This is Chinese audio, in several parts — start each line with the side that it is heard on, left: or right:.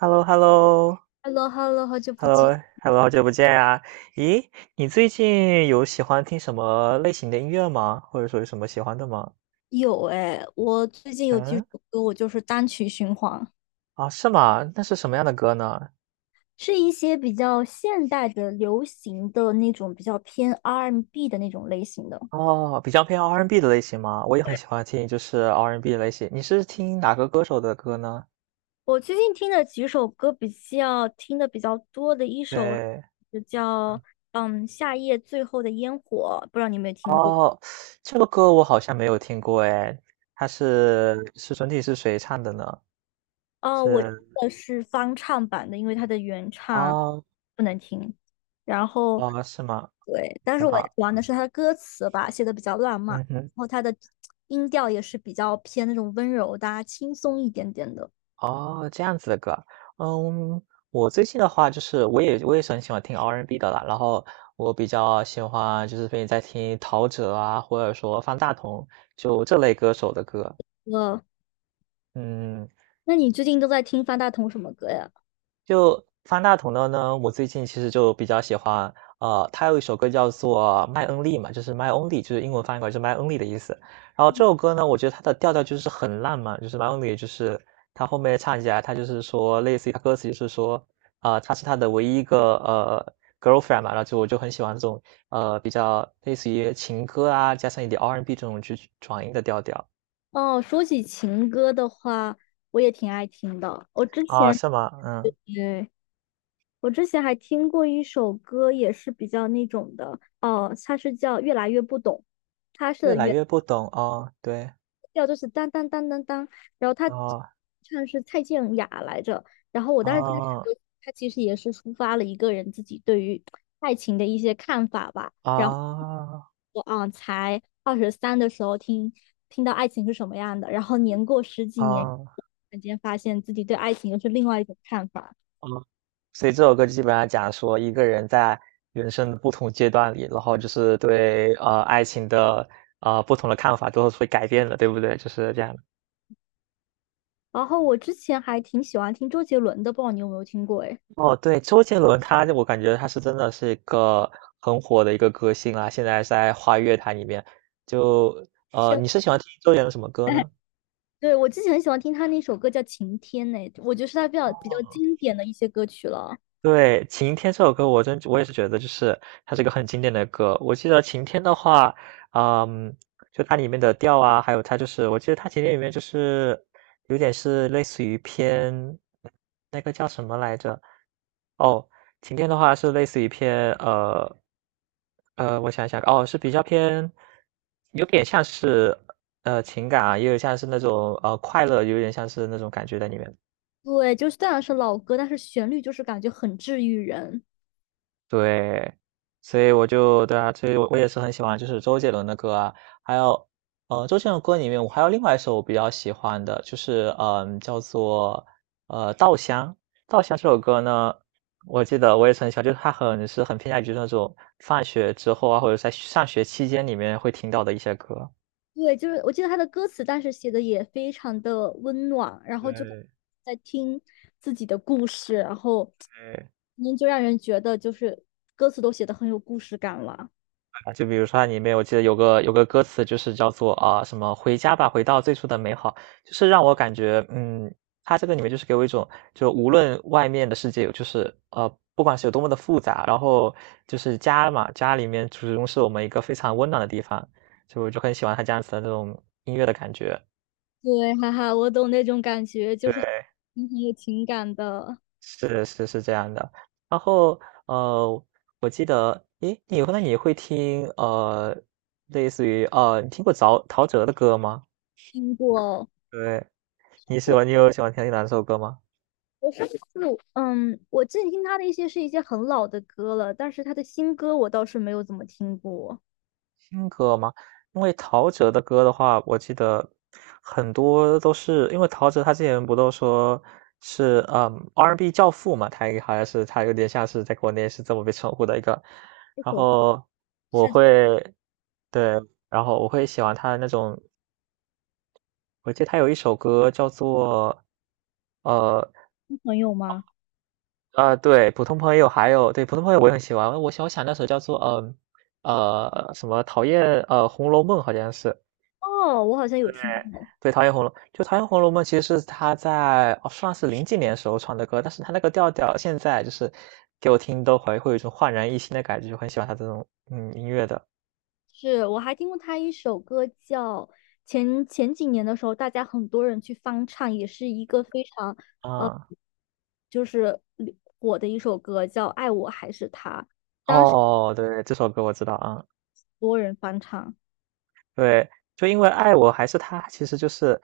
right: h e l l o h e l l o
left: Hello，Hello，好久
right: h
left: 不
right: e l l o h
left: 见。
right: e l l o 好久不见啊！咦，你最近有喜欢听什么类型的音乐吗？或者说有什么喜欢的吗？
left: 有哎，我最近有几
right: 嗯，
left: 首歌，我就是单曲循环。
right: 啊，是吗？那是什么样的歌呢？
left: 是一些比较现代的、流行的那种，比较偏 R&B 的那种类型的。
right: 哦，比较偏 R&B 的类型吗？我也很喜欢听，就是 R&B 类型。你是听哪个歌手的歌呢？
left: 我最近听的几首歌听的比较多的一首
right: 对，
left: 就叫《夏夜最后的烟火》，不知道你有没有听过？
right: 哦，这个歌我好像没有听过哎，它是整体是谁唱的呢？
left: 哦，我听
right: 是
left: 的是翻唱版的，因为它的原唱
right: 哦
left: 不能听。然后，
right: 哦，是吗？
left: 对，但
right: 很
left: 是我喜
right: 好，
left: 欢的是它的歌词吧，写的比较浪漫，
right: 嗯哼。
left: 然后它的音调也是比较偏那种温柔的啊轻松一点点的。
right: 哦，这样子的歌，嗯，我最近的话就是我也是很喜欢听 R&B 的啦，然后我比较喜欢就是最近在听陶喆啊，或者说方大同，就这类歌手的歌，
left: 呃，
right: 嗯。
left: 那你最近都在听方大同什么歌呀？
right: 就方大同的呢，我最近其实就比较喜欢，他有一首歌叫做《麦恩利》嘛，就是 My Only，就是英文翻译过来是 My Only 的意思。然后这首歌呢，我觉得它的调调就是很浪漫，就是 My Only，就是他后面唱起来，他就是说，类似于他歌词就是说，啊、他是他的唯一一个girlfriend 嘛，然后就我就很喜欢这种比较类似于情歌啊，加上一点 R&B and B 这种去转音的调调
left: 哦，说起情歌的话，我也挺爱听的。我之
right: 啊，
left: 前，
right: 是吗？嗯，
left: 对，我之前还听过一首歌，也是比较那种的，哦，它是叫《越来越不懂》。它
right: 越
left: 是
right: 来越不懂哦，对，
left: 调就是当当当当当，然后他
right: 哦
left: 唱是蔡健雅来着，然后我当时听这首
right: 哦
left: 歌，他其实也是抒发了一个人自己对于爱情的一些看法吧。然后
right: 啊
left: 我啊，才23的时候听到爱情是什么样的，然后年过十几年，突
right: 啊
left: 然间发现自己对爱情又是另外一种看法。
right: 啊！所以这首歌基本上讲说一个人在人生的不同阶段里，然后就是对爱情的不同的看法都是会改变的，对不对？就是这样的
left: 然后我之前还挺喜欢听周杰伦的，不知道你有没有听过？哎，
right: 哦，对，周杰伦他我感觉他是真的是一个很火的一个歌星啦。现在在华语乐坛里面。就
left: 千
right: 你是喜欢听周杰伦什么歌呢？
left: 对，我之前很喜欢听他那首歌叫《晴天》呢，我觉得是他比较
right: 哦。
left: 经典的一些歌曲了。
right: 对，《晴天》这首歌，我也是觉得就是它是一个很经典的歌。我记得《晴天》的话，嗯，就它里面的调啊，还有它就是我记得它《晴天》里面就是有点是类似于偏那个叫什么来着？哦，《晴天》的话是类似于偏我想想，哦，是比较偏，有点像是情感啊，也有像是那种快乐，有点像是那种感觉在里面的。
left: 对，就是虽然是老歌，但是旋律就是感觉很治愈人。
right: 对，所以我就对啊，所以我也是很喜欢就是周杰伦的歌啊，还有，周杰伦的歌里面我还有另外一首我比较喜欢的，就是叫做《稻香》。《稻香》这首歌呢，我记得我也是很喜欢，就是他很是很偏向于那种放学之后啊，或者在上学期间里面会听到的一些歌。
left: 对，就是我记得他的歌词，但是写的也非常的温暖，然后就
right: 对。
left: 在听自己的故事，然后
right: 对。
left: 您就让人觉得就是歌词都写的很有故事感了。
right: 啊，就比如说它里面我记得有个歌词就是叫做啊什么"回家吧，回到最初的美好"，就是让我感觉，嗯，它这个里面就是给我一种，就无论外面的世界有就是不管是有多么的复杂，然后就是家嘛，家里面始终是我们一个非常温暖的地方，所以我就很喜欢它这样子的那种音乐的感觉。
left: 对，哈哈，我懂那种感觉，就是
right: 对，
left: 很有情感的。
right: 是是是这样的。然后呃，我记得，诶，你那你会听类似于你听过陶喆的歌吗？
left: 听过。
right: 对，你有喜欢听哪首歌吗？
left: 我上次嗯，我最近听他的一些是一些很老的歌了，但是他的新歌我倒是没有怎么听过。
right: 新歌吗？因为陶喆的歌的话，我记得很多都是因为陶喆他之前不都说是R&B N 教父嘛，他也好像是他有点像是在国内是这么被称呼的一个。
left: 这
right: 然
left: 首
right: 后我
left: 是他
right: 会对，然后我会喜欢他的那种，我记得他有一首歌叫做呃
left: 的朋友吗？
right: 啊，对，普通朋友还有对，普通朋友我也很喜欢。我想那首叫做，什么讨厌《红楼梦》好像是，
left: 哦，我好像有听过，
right: 对，讨厌《红楼》就讨厌《红楼梦》，其实是他在哦，算是零几年时候唱的歌，但是他那个调调现在就是给我听都会有一种焕然一新的感觉，就很喜欢他这种，嗯，音乐的。
left: 是我还听过他一首歌叫前几年的时候，大家很多人去翻唱，也是一个非常呃
right: 啊，
left: 就是火的一首歌，叫《爱我还是他》，
right: 哦，对，这首歌我知道，啊。
left: 多人翻唱。
right: 对，就因为爱我还是他，其实就是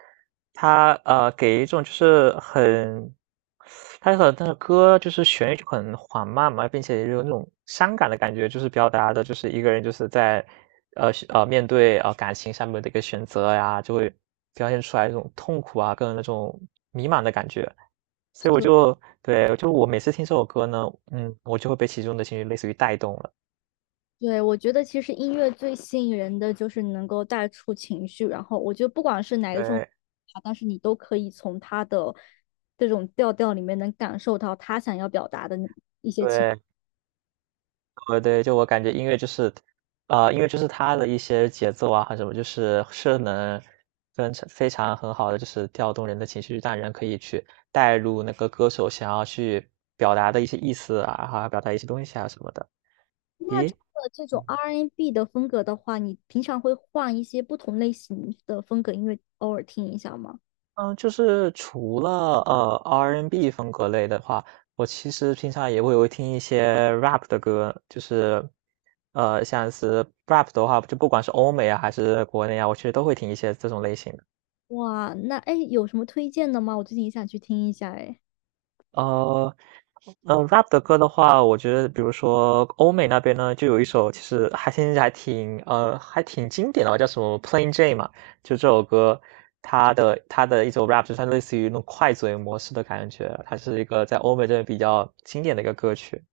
right: 他给一种就是很，他的那个歌就是旋律就很缓慢嘛，并且有那种伤感的感觉，就是表达的就是一个人就是在是面对感情上面的一个选择呀，就会表现出来一种痛苦啊，跟那种迷茫的感觉。所以我就对，就我每次听这首歌呢，嗯，我就会被其中的情绪类似于带动了。
left: 对，我觉得其实音乐最吸引人的就是能够带出情绪，然后我觉得不管是哪一种，
right: 对
left: 但是你都可以从他的这种调调里面能感受到他想要表达的那。
right: 对。对，就我感觉音乐就是，音乐就是它的一些节奏啊，还什么，就是能跟常非常很好的，就是调动人的情绪，让人可以去带入那个歌手想要去表达的一些意思啊，还有表达一些东西啊什么的。
left: 那
right: 咦，
left: 这种
right: 嗯，
left: R&B n 的风格的话，你平常会换一些不同类型的风格音乐，偶尔听一下吗？
right: 嗯就是除了，R&B 风格类的话，我其实平常也会有听一些 Rap 的歌，就是，像是 Rap 的话，就不管是欧美啊还是国内啊，我其实都会听一些这种类型的。
left: 哇，那哎，有什么推荐的吗？我最近也想去听一下哎。
right: 呃，rap 的歌的话，我觉得比如说欧美那边呢，就有一首其实还现在还挺经典的吧，叫什么《Plain Jane》嘛，就这首歌，它的一首 rap 就是它类似于那种快嘴模式的感觉，它是一个在欧美这边比较经典的一个歌曲。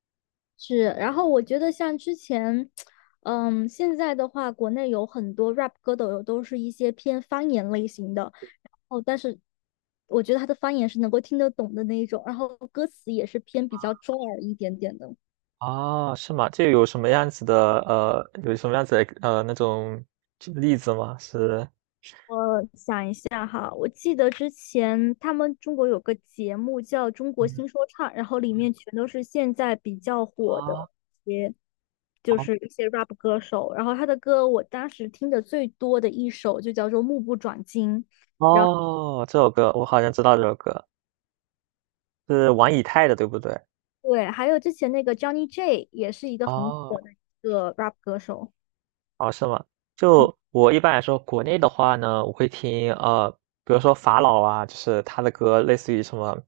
left: 是，然后我觉得像之前，嗯，现在的话，国内有很多 rap 歌手都是一些偏方言类型的，然后但是我觉得他的方言是能够听得懂的那一种，然后歌词也是偏比较中耳一点点的。
right: 啊，是吗？这有什么样子的那种例子吗？是，
left: 我。大哈，我记得之前他们中国有个节目叫《中国
right: 嗯，
left: 新说唱》，然后里
right: 嗯
left: 面全都是现在比较火的
right: 啊，
left: 一些，就
right: 哦，
left: 是一些 rap 歌手。然后他的歌，我当时听的最多的一首就叫做《目不转睛》。
right: 哦，这首歌我好像知道这首歌。是玩以太的，对不对？
left: 对，还有之前那个 Johnny J 也是一个很
right: 哦，
left: 火的一个 rap 歌手。
right: 哦，是吗？就我一般来说，国内的话呢，我会听比如说法老啊，就是他的歌，类似于什么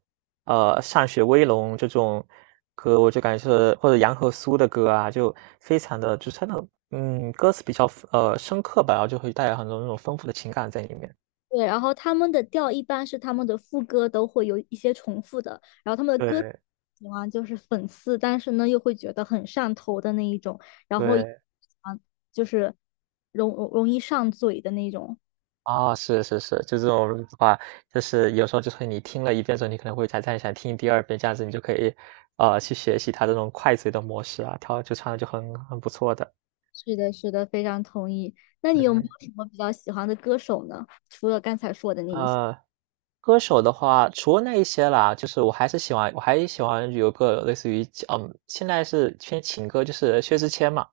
right: 《歃血威龙》这种歌，我就感觉是或者杨和苏的歌啊，就非常的就是他那种歌词比较深刻吧，然后就会带有很多那种丰富的情感在里面。
left: 对，然后他们的调一般是他们的副歌都会有一些重复的，然后他们的歌
right: 对
left: 喜欢就是讽刺，但是呢又会觉得很上头的那一种，然后
right: 对。
left: 啊就是容易上嘴的那种。
right: 啊，是是是，就这种的话，就是有时候就是你听了一遍之后，你可能会再想听第二遍，这样子你就可以，去学习他这种快嘴的模式啊，它就唱的就很不错的。
left: 是的，是的，非常同意。那你有没有
right: 对，
left: 什么比较喜欢的歌手呢？除了刚才说的那一些，
right: 呃，歌手的话，除了那一些啦，就是我还喜欢有个类似于，嗯，现在是偏情歌，就是薛之谦嘛。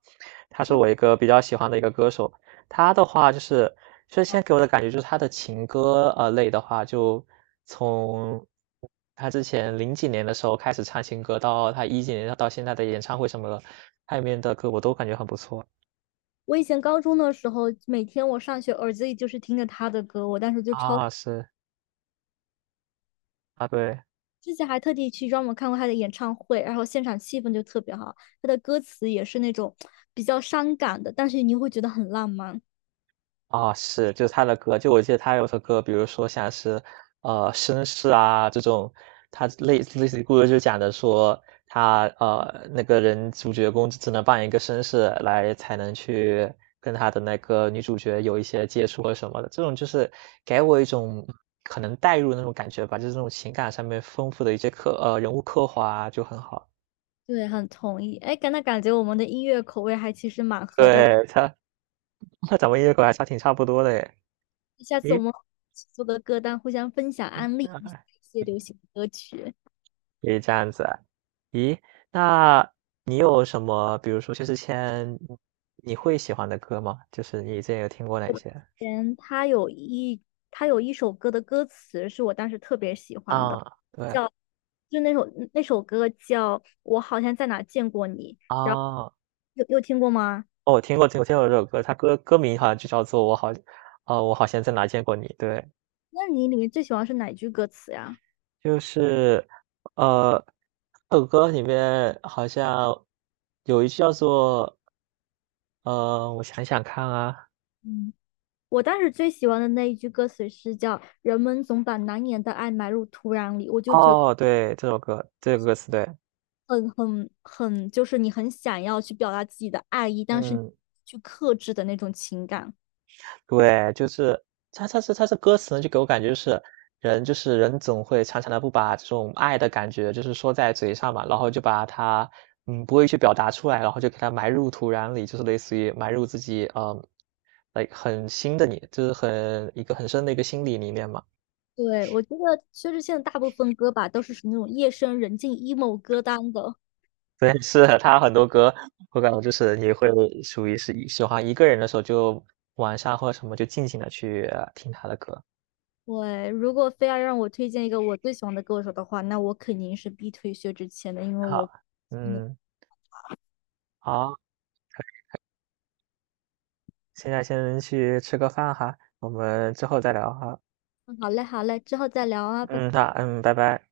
right: 他是我一个比较喜欢的一个歌手。他的话就是，现在给我的感觉就是他的情歌类的话，就从他之前零几年的时候开始唱情歌，到他一几年到现在的演唱会什么的，他里面的歌我都感觉很不错。
left: 我以前高中的时候，每天我上学耳机里就是听着他的歌，我当时就超
right: 啊，是，啊对。
left: 之前还特地去专门看过他的演唱会，然后现场气氛就特别好，他的歌词也是那种比较伤感的，但是你会觉得很浪漫。
right: 啊，是，就是他的歌，就我记得他有首歌，比如说像是，绅士啊这种，他类似于故事就讲的说他那个人主角公只能扮演一个绅士来才能去跟他的那个女主角有一些接触啊什么的，这种就是给我一种可能代入的那种感觉吧，就是这种情感上面丰富的一些人物刻画啊就很好。
left: 对，很同意。哎，感那感觉我们的音乐口味还其实蛮 合的，
right: 对，他 他咱们音乐口还差挺差不多的诶，
left: 下次我
right: 诶，
left: 们一起做个歌单，互相分享安利一些流行歌曲。
right: 也这样子啊咦，那你有什么，比如说薛之谦，你会喜欢的歌吗？就是你之前有听过哪些？
left: 嗯，他有一首歌的歌词是我当时特别喜欢的，
right: 啊，对，
left: 叫就那首歌叫《我好像在哪见过你》，
right: 啊，
left: 然后
right: 哦，
left: 有听过吗？
right: 我听过，听过，听过这首歌，它歌名好像就叫做《我好，哦，我好像在哪见过你》。对，
left: 那你里面最喜欢是哪句歌词呀？
right: 就是，呃，这首歌里面好像有一句叫做，我想想看啊，
left: 嗯，我当时最喜欢的那一句歌词是叫“人们总把难言的爱埋入土壤里”，我就觉得
right: 哦，对，这首歌，这个歌词，对，
left: 很，就是你很想要去表达自己的爱意，但是
right: 嗯。
left: 去克制的那种情感。
right: 对，就是他这歌词呢，就给我感觉就是人就是人总会常常的不把这种爱的感觉就是说在嘴上嘛，然后就把它，嗯，不会去表达出来，然后就给它埋入土壤里，就是类似于埋入自己，嗯，l 很新的你就是很一个很深的一个心理里面嘛。
left: 对，我觉得薛之谦的大部分歌吧，都是属于那种夜深人静 emo 歌单的。
right: 对，是他很多歌，我感觉就是你会属于是喜欢一个人的时候，就晚上或者什么就静静的去听他的歌。
left: 对，如果非要让我推荐一个我最喜欢的歌手的话，那我肯定是必推薛之谦的，因为我，
right: 好，
left: 嗯，
right: 嗯，好。现在先去吃个饭哈，我们之后再聊哈。
left: 好嘞，好嘞，之后再聊啊，拜拜。
right: 嗯，那拜拜。